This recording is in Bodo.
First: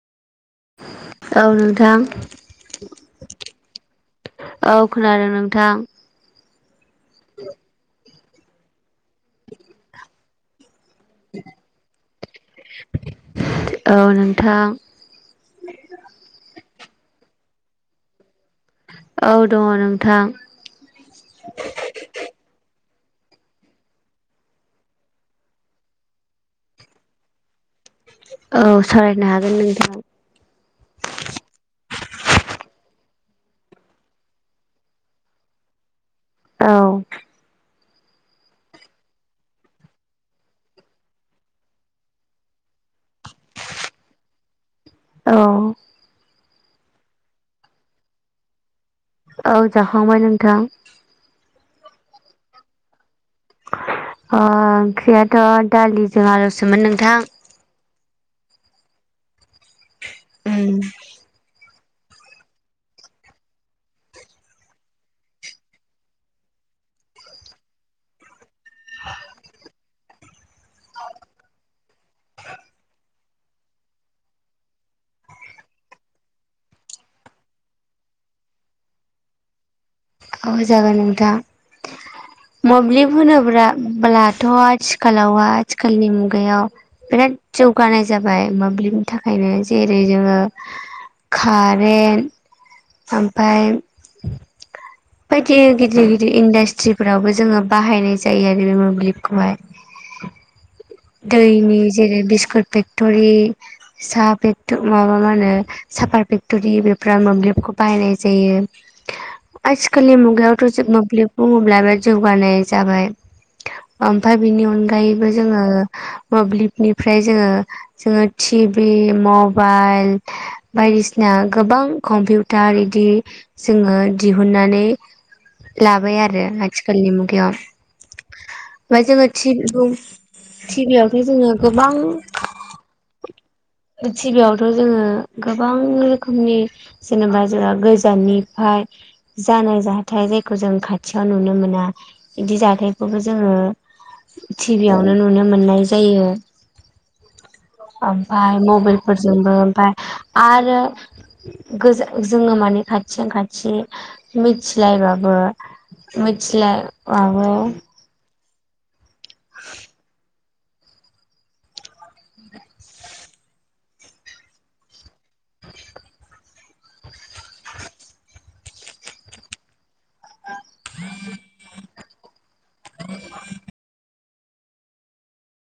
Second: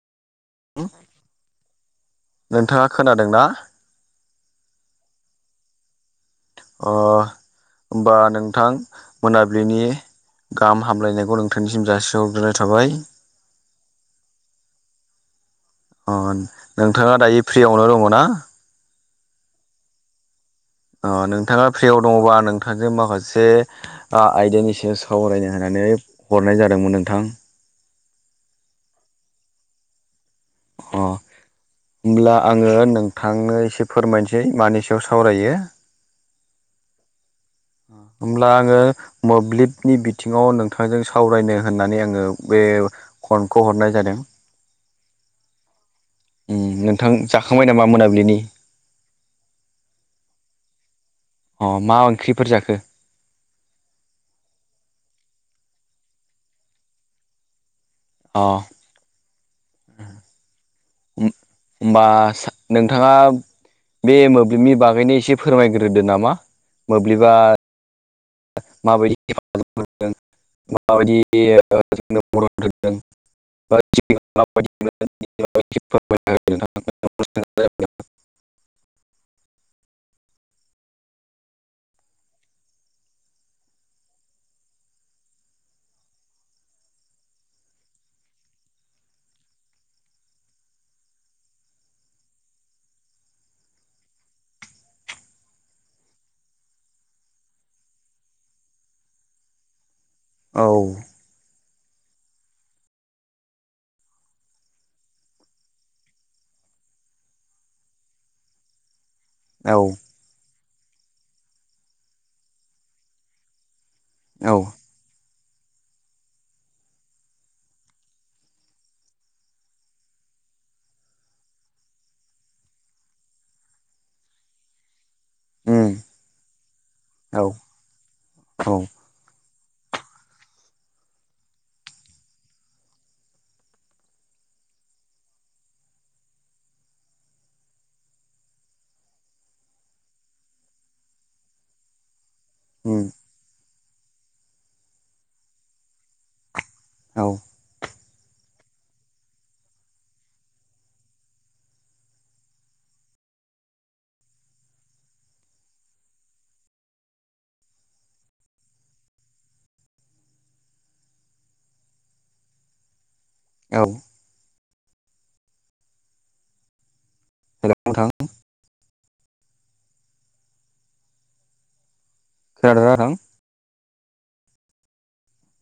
औ नोंथां। नोंथाङा खोनादोंना औ खोनादों नोंथां। अ होमबा नोंथां मोनाबिलिनि गाहाम हामलायनायखौ नोंथांनिसिम जासिहरग्रोनाय थाबाय। औ नोंथां। अ नोंथाङा दायो फ्रियावनो दङ ना औ दङ नोंथां ओ नोंथाङा फ्रियाव दङबा नोंथांजों माखासे आयदानि सायाव सावरायनो होननानै हरनाय जादोंमोन नोंथां औ सालरायनो हागोन नोंथां अ हब्ला आङो नोंथांनो एसे फोरमायनोसै मानि सायाव सावरायो औ होमब्ला आङो मोब्लिबनि बिथिङाव नोंथांजों सावरायनो होननानै आङो बे फनखौ हरनाय जादों। औ नोंथां जाखांबाय नामा मोनाबिलिनि? औ जाखांबाय नोंथां। अ मा ओंख्रिफोर जाखो? अ ओंख्रियाथ' दालिजों आलौसोमोन नोंथां। अ उम ओ होमबा नोंथांङा बे मोब्लिबनि बागैनो एसे फोरमाय ग्रोदो नामा मोब्लिबा माबायदि हेफाजाब होदों माबायदि जोंनो मदद होदों [unintelligible] औ जागोन नोंथां मोब्लिब होनोब्लाब्लाथ आथिखालाव आथिखालनि मुगायाव बिराद जौगानाय जाबाय मोब्लिबनि थाखायनो जेरै जोंङो कारेन्ट ओमफाय बायदि गिदिर गिदिर इन्डास्ट्रि फोरावबो जोंङो बाहायनाय जायो आरो बे मोब्लिबखौहाय औ दैनि जेरै बिस्कुट फेक्टरि साहा माबा मा होनो सापाट फेक्टरि बेफोराव मोब्लिबखौ बाहायनाय जायो औ आथिखालनि मुगायावथ मोब्लिब बुंङोब्ला बेराद जौगानाय जाबाय ओमफ्राय औ बिनि अनगायैबो जोंङो मोब्लिबनिफ्राय जोंङो जोंङो टिभि मबाइल बायदिसिना गोबां कम्पिउटार इदि जोंङो दिहुननानै उम लाबाय आरो आथिखालनि औ मुगायाव औ ओफ्राय जोंङो टि टिभि आव थ जोंङो गोबां थिबियावथ जोंङो गोबां रोखोमनि जेनेबा जोंहा गोजान निफ्राय जानाय जाथाय जायखौ जों खाथियाव नुनो मोना बिदि उम जाथायखौबो जोंङो थिबियावनो नुनो मोननाय जायो औ ओमफाय मबाइल फोरजोंबो ओमफाय आरो गोजा जोंङो माने खाथियाव खाथि मिथिलायबाबो मिथिलायबाबो [unintelligible] औ हेलौ नोंथां [unintelligible] खोनादों ना नोंथां [unintelligible]